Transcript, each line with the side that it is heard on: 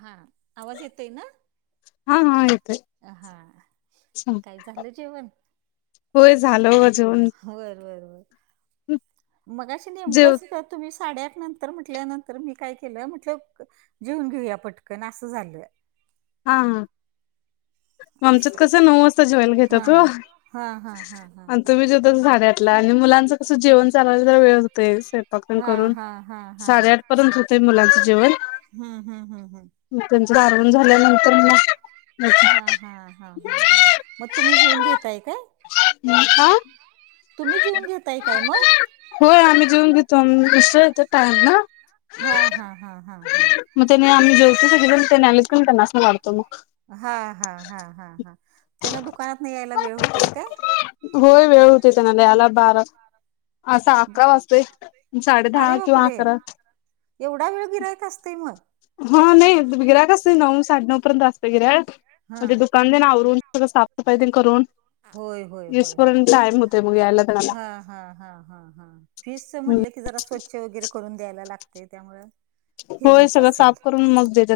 right: हां आवाज येतय ना?
left: हा हा येतोय.
right: हा काय झालं जेवण?
left: होय झालं व जेवण
right: व्हय व्हय व्हय मगाशी
left: जेव
right: नेमकंच तुम्ही साडेआठ नंतर म्हटल्यानंतर मी काय केलं म्हटलं जेऊन घेऊया पटकन असं झालं.
left: हां हां आमच्यात
right: असं
left: कसं नऊ वाजता जेवायला
right: हा
left: घेत्यात ओ.
right: हा हा हा हा
left: तुम्ही [unintelligible] झाडातला आणि मुलांच तसं जेवण चालायला तर वेळ होतय स्वयंपाक ते
right: हा
left: करून.
right: हा हा हा हा
left: साडेआठ पर्यंत होतय मुलांचं जेवण.
right: हम हम हम हम.
left: मग त्यांचं आवरून झाल्यानंतर मग
right: हा हा हा हा हा मग तुम्ही जेवुन घेताय काय?
left: आ?
right: तुम्ही जेवून घेताय काय मग?
left: होय आम्ही जेऊन घेतो मसेत टाईम ना.
right: हा हा हा हा हा.
left: नाय आम्ही जेवतो सगळेण त्यांनी आले की त्यानास्नी वाढतो मग.
right: हा हा हा हा हा त्यांना दुकानातन यायला वेळ होतोय काय?
left: होय वेळ होते त्यांना याला बारा असा अकरा वाजतेय साडे
right: अरे
left: दहा किंवाय
right: बापरे
left: आकरा.
right: एवढा वेळ गिराईक असतय मग?
left: हा नाही गिराइक असतय नऊ साडे नऊ पर्यंत असतंय गिराइक
right: हा
left: म्हणजे दु दुकां तेन आवरून सगळं साफसफाई ते करून
right: होय होय होय होय
left: इसपर्यंत टाईम होतय मग यायला त्यांला.
right: हा हा हा हा हा तेच म्हटलं की जरा स्वच्छ वगैरे करून द्यायला लागते त्यामुळ.
left: होय सगळं साफ करून मग देत्यात.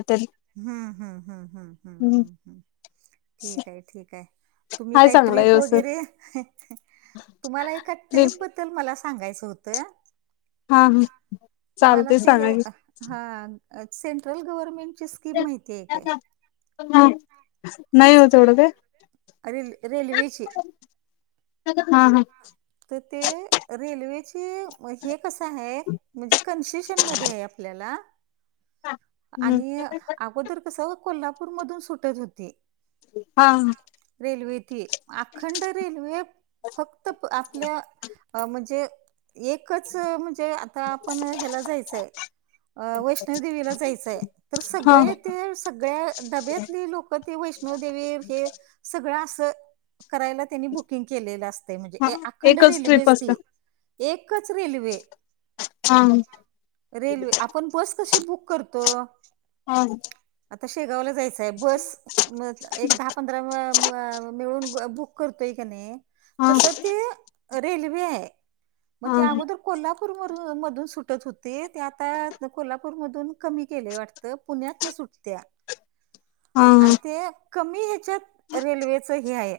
right: हम्म हम्म हम्म हम्म हम्म
left: तेनी
right: हम्म हम ठीकय ठीकय. तुम्ही
left: हाय
right: काय
left: चांगला
right: ट्रीप
left: व्यवस्थित
right: वगैरे तुम्हाला एका
left: प्लीज
right: ट्रीप ब मला सांगायचं होत
left: हा हा
right: तुम्हाला
left: चालतय
right: ते
left: सांगा की
right: हा सेंट्रल गव्हर्मेंट ची स्कीम माहिती आहे काय?
left: नाही हो तेवढं काय.
right: रेल् रेल्वेची
left: हा हा.
right: तर ते रेल्वेची म हे कसं आहे म्हणजे कन्सेशन मध्ये आहे आपल्याला
left: हम्म
right: आणि अगोदर कसं कोल्हापूर मधून सुटत होती.
left: हा हा.
right: रेल्वे ती अखंड रेल्वे फक्त आपल्या अ म्हणजे एकच म्हणजे आता आपण ह्याला जायचंय वैष्णवदेवीला जायचं य तर
left: हा
right: सगळे ते सगळ्या डब्यातली लोक ते वैष्णव देवी हे सगळं अस करायला त्यांनी बुकिंग केलेलं आस तय
left: हा
right: म्हणजे अखंड
left: एकच ट्रिप
right: रेल्वेच
left: असते
right: ती एकच रेल्वे.
left: हा
right: रेल्वे आपण बस कशी बुक करतो?
left: हा.
right: आता शेगावला जायचं आहे. बस म एक दहा पंधरा म म-मिळून बुक करतोय का नाही
left: हा
right: तस ते रेल्वे आहे. मग
left: हा
right: त्या अगोदर कोल्हापूर वरुन मधून सुटत होती, ती आता कोल्हापूरमधून कमी केलंय वाटतं, पुण्यातन सुटत्या.
left: हा
right: आणि ते कमी ह्याच्यात रेल्वेच हे आहे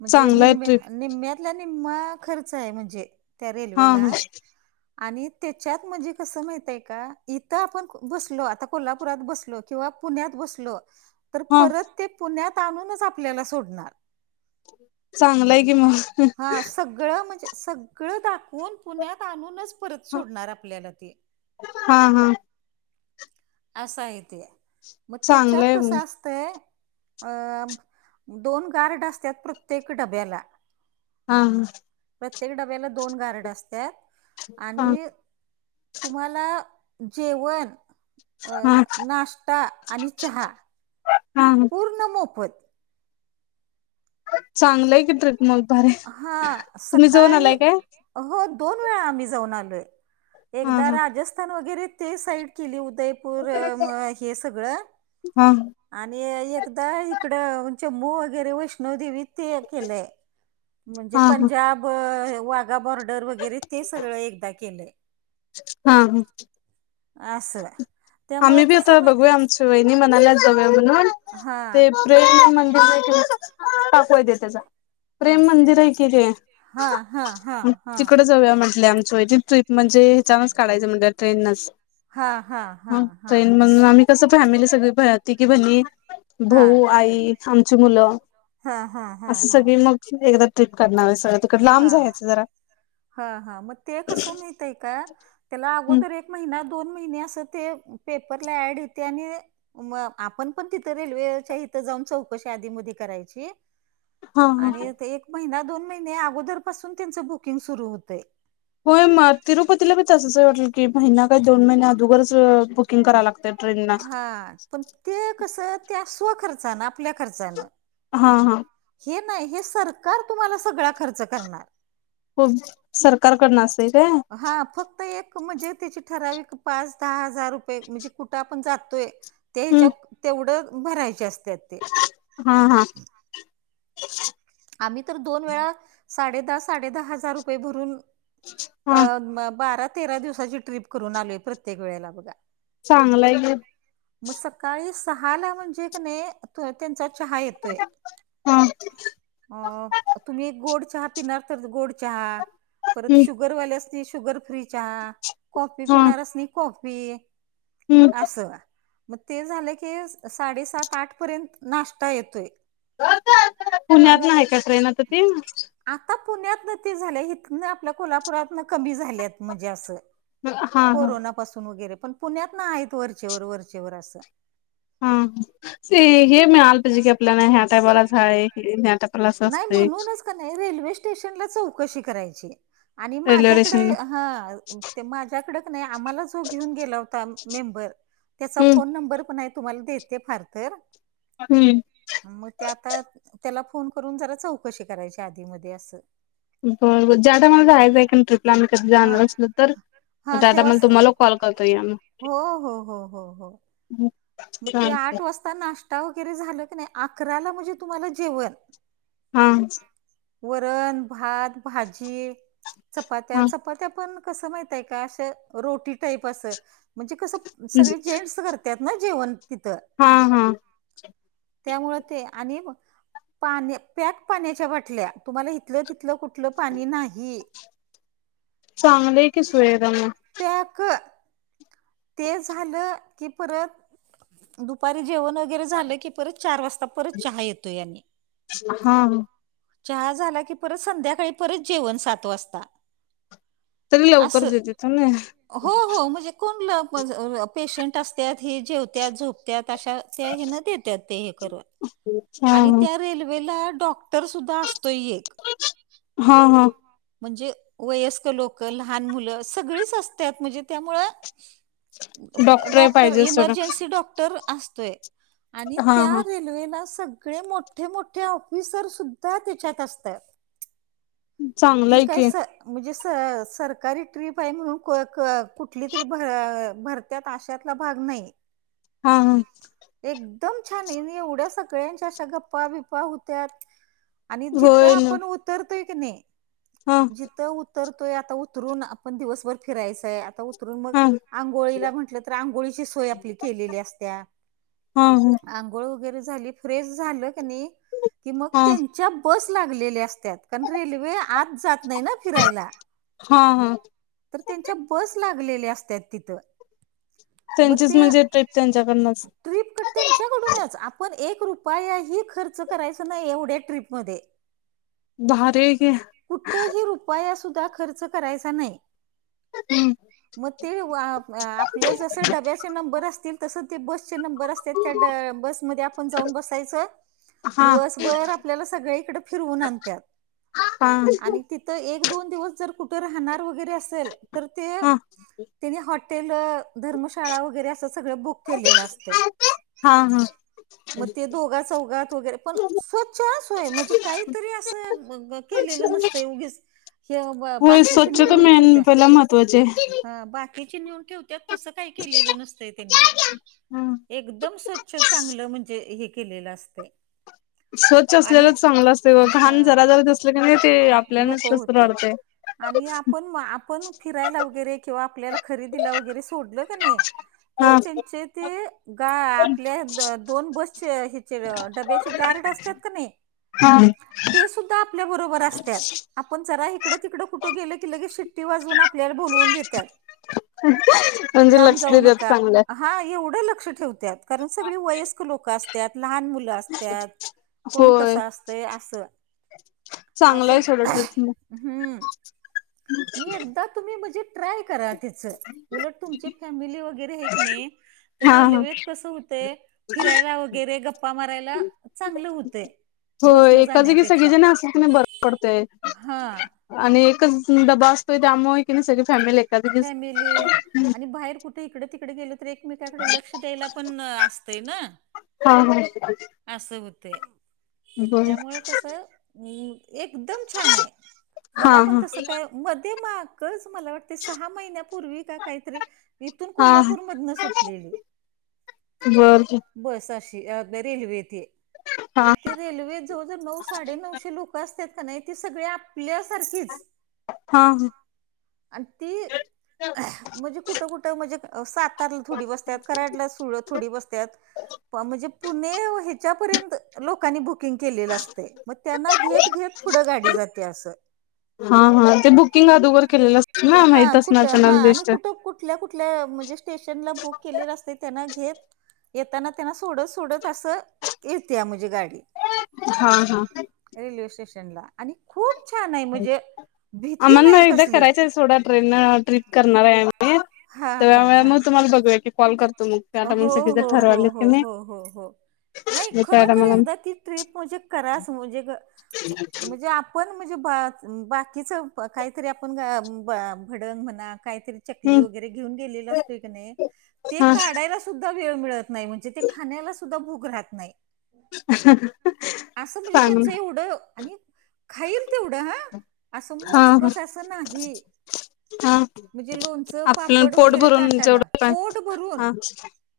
right: म्हणजे
left: चांगला आहे ट्रिप
right: निम्म्या निम्म्यातला निम्मा खर्च आहे म्हणजे. त्या
left: हा हा
right: रेल्वेला आणि त्याच्यात म्हणजे कसं माहित आहे का? इथं आपण बसलो आता कोल्हापुरात बसलो किंवा पुण्यात बसलो तर
left: हा
right: परत ते पुण्यात आणूनच आपल्याला सोडणार.
left: चांग
right: हा सग गळं म्हणजे सगळं दाखवून पुण्यात आणुनचं परत सोडणार आपल्याला ते.
left: हा हा.
right: असा आहे ते, मग त्याच्यात
left: चांगलंय मग
right: कसं अस तयं अ दोन गार्ड असतात प्रत्येक डब्याला.
left: हा.
right: प्रत्येक डब्याला दोन गार्ड असत्यात
left: हा हा
right: आणि तुम्हाला जेवण,
left: हा
right: नाश्ता आणि चहा
left: हा
right: पूर्ण मोफत.
left: चांगलंय की ट्रिक मग भारी.
right: हा
left: तुम्ही जाऊन
right: सकाळी
left: आलाय काय?
right: हो दोन वेळा आम्ही जाऊन आलोय.
left: हा
right: एकदा
left: हा
right: राजस्थान वगैरे ते साईड केली उदयपूर म हे सगळं.
left: हा
right: आणि एकदा इकडं जम्मू वगैरे वैष्णोदेवी ते एक केलेय. म्हणजे
left: हा हा
right: पंजाब, वाघा बॉर्डर वगैरे ते सगळं एकदा केलंय.
left: हा हा.
right: असं त्यामुळं कसं आहे माहतीय का?
left: वहिनी म्हणाल्या जावूया म्हणून.
right: हा.
left: ते प्रेम मंदिर हे ते [unintelligible] देत्या जा.
right: हा
left: प्रेम मंदिर आहे की ते.
right: हा हा हा हा
left: तिकडं जाऊद्या म्हंटल्या आमची वहिनी ट्रिप म्हणजे चांगलंच काढयचं म्हटल्या ट्रेनंनच.
right: हा हा. हा
left: हम्म
right: हा
left: ट्रेनंनच मग आम्ही कसं फॅमिली सगळी तीघी बहिणी,
right: हा
left: भाऊ, आई. आमचं मुलं.
right: हा हा हा
left: असं सगळी मग एकदा ट्रीप काढणार आहे सगळं तिकडं लांब
right: हा हा
left: जायाचं जरा.
right: हा हा मग ते कसं माहितीये का, त्याला
left: हा
right: अगोदर एक महिना दोन महिने असं ते पेपरला ऍड येती आणि मग आपण पण तिथं रेल्वेच्या इथं चौकशी आधी-मधी करायची.
left: हा
right: आणि ते एक महिना दोन महिने अगोदर पासून त्यांचं बुकिंग सुरू होतंय.
left: होय मग तिरुपतीला बी तसंच वाटलं की महिना का दोन महिना अगोदरच अ बुकिंग करावं लागतंय.
right: हा पण ते कसं त्या स्वः खर्चाने आपल्या खर्चानं.
left: हा हा.
right: हे नाही, हे सरकार तुम्हाला सगळा खर्च करणार.
left: हो सरकारकडनं असतय काय
right: हा फक्त एक म्हणजे त्याची ठराविक पाच दहा हजार रुपये, म्हणजे कुठं आपण जातोय, त्या
left: हम्म
right: हच्याव तेवढं, भरायचे असत्यात ते.
left: हा हा.
right: आम्ही तर दोन वेळा, साडे दहा साडे दहा हजार रुपये भरून अ
left: हा
right: म बारा तेरा दिवसाची ट्रिप करून आलोय प्रत्येक वेळेला बघा.
left: चांगलय की.
right: मग सकाळी सहाला म्हणजे का नाई, अ त्यांचा चहा येतोय.
left: हां.
right: अ तुम्ही गोड चहा पिणार तर गोड चहा, परत
left: हम्म
right: शुगर वाल्यास नी शुगर फ्री चहा, कॉफी
left: हा
right: पिणाऱ्यासनी कॉफी.
left: हम्म
right: असं. मग ते झालं की, साडे सात आठ पर्यंत नाश्ता येतोय. आणि
left: पुण्यात नं आहे का ट्रेन आता ती.
right: आता पुण्यात नं ती झालं, इथनं आपल्या कोल्हापुरातनं कमी झाल्यात म्हणजे असं.
left: हा हा
right: कोरोना पासून वगैरे, पण पुण्यातलनं आहेत वरचेवर वरचेवर असं.
left: हा, ते हे मिळालं पाहिजे की आपल्याला या टायमाला ठाई भाई हे नायतर
right: नाय म्हणूनच का नाही रेल्वे स्टेशनला चौकशी करायची. आणि
left: रेल्वे
right: माझ्याकडे,
left: स्टेशनला
right: हा ते माझ्याकडं क नै, आम्हालाच हो घेऊन गेले हुता मेंबर. त्याचा
left: हम्म
right: फोन नंबर पण हाय तुम्हाला देते फारकर.
left: हम्म.
right: मग त्या आता, त्याला फोन करून जरा चौकशी करायची ध्येय मध्ये असं.
left: बरबर ज्या टायमाला जायचं की नाय
right: आहे
left: ट्रीपला आम्ही
right: ट्रिपला
left: कधी
right: म्हणजे हा
left: जाणार असलं तर
right: तिथं आम्ही
left: मग
right: हा
left: त्या टायमाला
right: तेव्हाच
left: तुम्हाला कॉल करतो या मग,
right: करता येईल. हो हो हो हो हो.
left: हम्म.
right: मग ते आठ वाजता नाश्ता वगैरे झालं की नाय, अकराला म्हणजे तुम्हाला जेवण.
left: हां.
right: वरण भात भाजी चपात्या,
left: हा
right: चपात्या पण कसं माहितीये का, असं रोटी टाईप असं, म्हणजे कसं सगळे जेन्ट्स करत्यात ना जे जेवण तिथं,,
left: हा हा
right: हम्म, त्यामुळे ते आणि पाणी, प्याक पाण्याच्या बाटल्या, तुम्हाला हिथलं तिथलं कुठलं पाणी नाही.
left: चांगलंय की सुवेदा मग
right: पॅक. ते झालं की परत, दुपारी जेवण वगैरे झालं की परत चार वाजता परत चहा येतोय आणि.
left: हा हा.
right: चहा झाला की परत संध्याकाळी परत जेवण सात वाजता.
left: तरी लवकर
right: असं,
left: देते तर ना
right: हो हो म्हणजे कोण [unintelligible] पेशंट असत्यात, ही जेवत्यात झोपत्याात अशा त्या हेनं देतात ते हे खरं.
left: हा हा
right: आणि त्या रेल्वेला डॉक्टर सुद्धा असतोय एक.
left: हा हा
right: म्हणजे वयस्कर लोकं, लहान मुलं, सगळीच असं त्यात म्हणजे त्यामुळं डॉक्टर,
left: पाहिजे सोडा
right: इमर्जन्सी डॉक्टर असतोय. आणि
left: हा
right: त्या
left: हा
right: रेल्वेला सग ळे मोठे मोठे ऑफिसर सुद्धा त्याच्यात असताय.
left: चांगलं
right: ते
left: आहे
right: काय
left: की
right: स म्हणजे स सरकारी ट्रिप हाय म्हणून कुठली तरी भ भरत्यात आश्यातला भाग नाही.
left: हा हा.
right: एकदम छान आहे यांनी एवढ्या सगळ्यांच्या अशा गप्पा बिप्पा होत्यात. आणि जिथं
left: होय ना
right: आपण उतरतोय की नाही
left: हा
right: जिथं उ उतरतोय आता उतरून आपण दिवसभर फिरायचाय आता उतरून मग
left: हा
right: आंघोळीला म्हंटलं तर आंघोळीची सोय आपली केलेली असत्या.
left: हा
right: आंघोळ वगैरे झाली फ्रेश झालं काणि नाही कि मग
left: हा
right: त्यां च्या बस लागलेल्या असत्यात कारण रेल्वे आत जात नाही ना फिरायला
left: हा हा
right: तर त्यांच्या बस लागलेल्या असत्यात. तिथं
left: त्यांचीच म्हणजे ते त्यांच्याकडनंच.
right: ट्रीप कट्ट तुमच्याकडूनच आपण एक रुपया हि खर्च करायच नाही एवढ्या ट्रीपमध्ये.
left: भारी आहे की.
right: कुठही रुपया सुद्धा खर्च करायचा नाही.
left: हम्म.
right: म ते आपलं वाप आपलं जसं डब्याचे नंबर असतील तसं ते बसचे नंबर असत्यात कडं बसमध्ये आपण जाऊन बसायचं
left: हा
right: दिवसभर आपल्याला सगळीय इकडे फिरवून आणत्यात. आणि
left: [unintelligible]
right: तिथं एक-दोन दिवस जर कुठं राहणार वगैरे असेल तर
left: हा
right: त्यांनी हॉटेल धर्मशाळा वगैरे असं सगळं बुक केलेला असतं.
left: हा हा.
right: म ते दोघा सौगात वगैरे पण स्वच्छ असोय म्हणजे काहीतरी असं मगं केलेलं नसतेय उगीच हे ब-
left: होय
right: बाकीचे
left: स्वच्छता
right: नेऊन
left: मेन
right: ठेवत्या.
left: पहिला महत्वाचे.
right: हा बाकीचे नेऊन ठेव त्यात तसं काही केलेलं नसतं त्यांनी
left: आहे
right: एकदम स्वच्छ चांगलं म्हणजे हे केलेला असतय.
left: स्वच्छ असलेलं चांगलं असते हो
right: हा
left: घान जरा जराच असले की नाही ते आपल्यालनस
right: नको
left: कसंतरी
right: होतंय
left: वाटते.
right: आणि आपण आपण फिरायला वगैरे किंवा आपल्याला खरेदीला वगैरे सोडलं का नाही तर
left: हा
right: त्यांचे ते गा आपल्या द दोन बसचे हेचे डब्याचे गार्ड असतात का नाही
left: हा
right: ते सुद्धा आपल्या बरोबर असत्यात आपण जरा हिकडं तिकडं कुठं गेलं की लगेच सिट्टी वाजवून आपल्याला बोलून घेत
left: म्हणजे लक्ष
right: जाऊ
left: नाही देत
right: नका
left: चांगलं.
right: हा एवढं लक्ष ठेवतात कारण सगळी वयस्कर लोकं असत्यात लहान मुल ला असत्यात कोण
left: होय
right: कसं असतय असं
left: चांगलं
right: असं
left: आहे सोडं ट्रिप
right: हम्म. आणि एकदा तुम्ही म्हणजे ट्राय करा तिचं उलट तुमचे फॅमिली वगैरे हाय का नाही
left: हा हा.
right: रेल्वेत कसं होतय फिरायला वगैरे गप्पा माराय ला चांगलं होतय.
left: होय एका जागी सगळेजण असले की नाही बरं पडतय.
right: हा
left: आणि एकच डब्बा असतोय त्यामुळे कि नाही सगळी फॅमिली एक
right: फॅमिली आणि बाहेर कुठं ते इकडं तिकडं गेल तर, एकमेकांकडे लक्ष द्यायला पण असतंय ना.
left: हा हा.
right: आस होतंय.
left: बर
right: त्यामुळे कस एकदम छान आहे,
left: हा
right: मला पण
left: हा
right: तसं काय. मग ते मागच मला वाट ते सहा महिन्यापूर्वी का काहीतरी, इथून
left: हा
right: कोल्हापूर मधून सुटलेली.
left: बर.
right: बस अशी अ रेल्वेे ती.
left: हा
right: आ ते रेल्वे जवळ जवळ नऊ, साडे नऊशे लोक असत्यात कणी. ती सगळी आपल्यासारखीच.
left: हा हा.
right: आणि ती म्हणजे, कुठं कुठं म्हणजे सात तारला थोडी बसत्यात, कराडला सुळ थोडी बसत्यात. प म्हणजे पुणे हेच्यापर्यंत लोकांनी बुकिंग केलेलं असते, मग त्यांना घेत घेत. पुढं गाडी जात्या असं.
left: हा हा, ते बुकिंग अदोगर केलेलं असतं ना,
right: हा
left: माहित असणार ना
right: कुठं हा
left: त्यांना
right: आणि
left: लिस्ट.
right: कुठं कुठल्या कुठल्या म्हणजे, स्टेशनला बुक केलेलं असते त्यांना घेतं. येताना त्यांना सोडत सोडत असं, येत्या म्हणजे गाडी.
left: हा हा.
right: रेल्वे स्टेशनला आणि, खूप छान आहे म्हणजे भीती
left: आम्हाला
right: नाही
left: ना एकदा
right: कसली.
left: करायचं आहे सोडा ट्रेन ट्रिप करणार आहे आम्ही,
right: हा
left: तर
right: हा
left: त्यावेळी
right: हा.
left: मग तुम्हाला बघूया की कॉल करतो मग. त्या
right: हो
left: टायमाला सगळी जर
right: हो हो
left: ठरवालेत की
right: हो
left: नाही
right: हो हो हो. नाही
left: मग त्या
right: खरोखर
left: टायमाला
right: एकदा ती ट्रिप म्हणजे, कराच म्हणजे म्हणजे आप आपण म्हणजे बा बाकीचं काहीतरी, आपण भडंग म्हणा काहीतरी. चकली
left: हम्म
right: वगैरे घेऊन गेलेलो असतो कणी.
left: हा
right: काढायला सुद्धा वेळ मिळत नाही, म्हणजे ते खाण्याला सुद्धा भूक राहत नाही.
left: [inaudible]
right: असं म्हणजे
left: सांग
right: त्याचं एवढं, आणि खाईल तेवढं हं.
left: हा हा हा,
right: म्हणजे लोणचं
left: आपल्याला
right: पापड
left: पोट
right: वगैरे
left: भरून
right: ताटाला
left: जेवढ.
right: पोट
left: [unintelligible]
right: भरून
left: हा.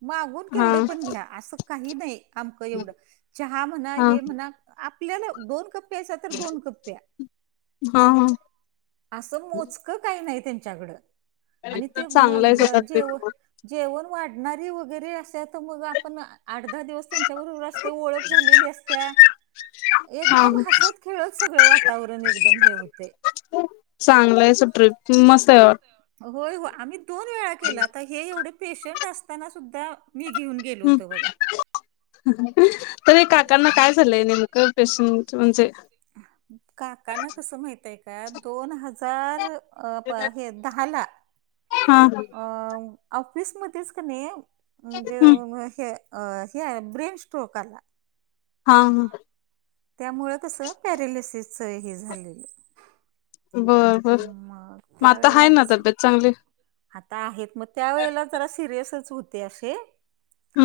right: मागून
left: हा
right: केवढं पण घ्या. असं काही नाही आमक एवढं चहा म्हणा
left: हा
right: हे म्हणा. आपल्याला दोन कप प्यायचा, तर दोन कप प्या.
left: हा हा.
right: असं मोजकं काही नाही त्यांच्याकडं, आणि ते
left: चांगलं आहे स्वतः
right: जेव
left: ट्रिप
right: जेवण वाढणारे वगैरे असे तर मग, आपण आठ दहा दिवस ते त्यांच्याबरोबर असते, ओळख झालेली असत्या.
left: हा
right: एकदम हसत खेळत सगळं वातावरण एकदम हे होतंय.
left: चांगलाय आहे. सु ट्रीप मस्त आहे. वाट
right: होय हो आम्ही दोन वेळा केलं आता, हे एवढे पेशंट असताना सुद्धा मी घेऊन. गेलो
left: हम
right: होतो बघा
left: तरी काकांना काय झालंय नेमकं पेशंट. असं म्हणजे,
right: काकाना कसं माहितेय का, दोन हजार. अ प हे दहाला.
left: हा
right: अ ऑफिसमध्येच कणी म्हणजे
left: हा
right: हे. अ हे आहे ब्रिन स्टोक आला
left: हां हां.
right: त्यामुळं कस पॅरेलिसिसच हे झालेलं.
left: बर बर,
right: मग
left: म आता आहे
right: त्यावेळेला
left: ना
right: कसं
left: तब्येत चांगली?
right: आता आहेत, म त्या वेळेला जरा सिरियसच होते असे
left: ह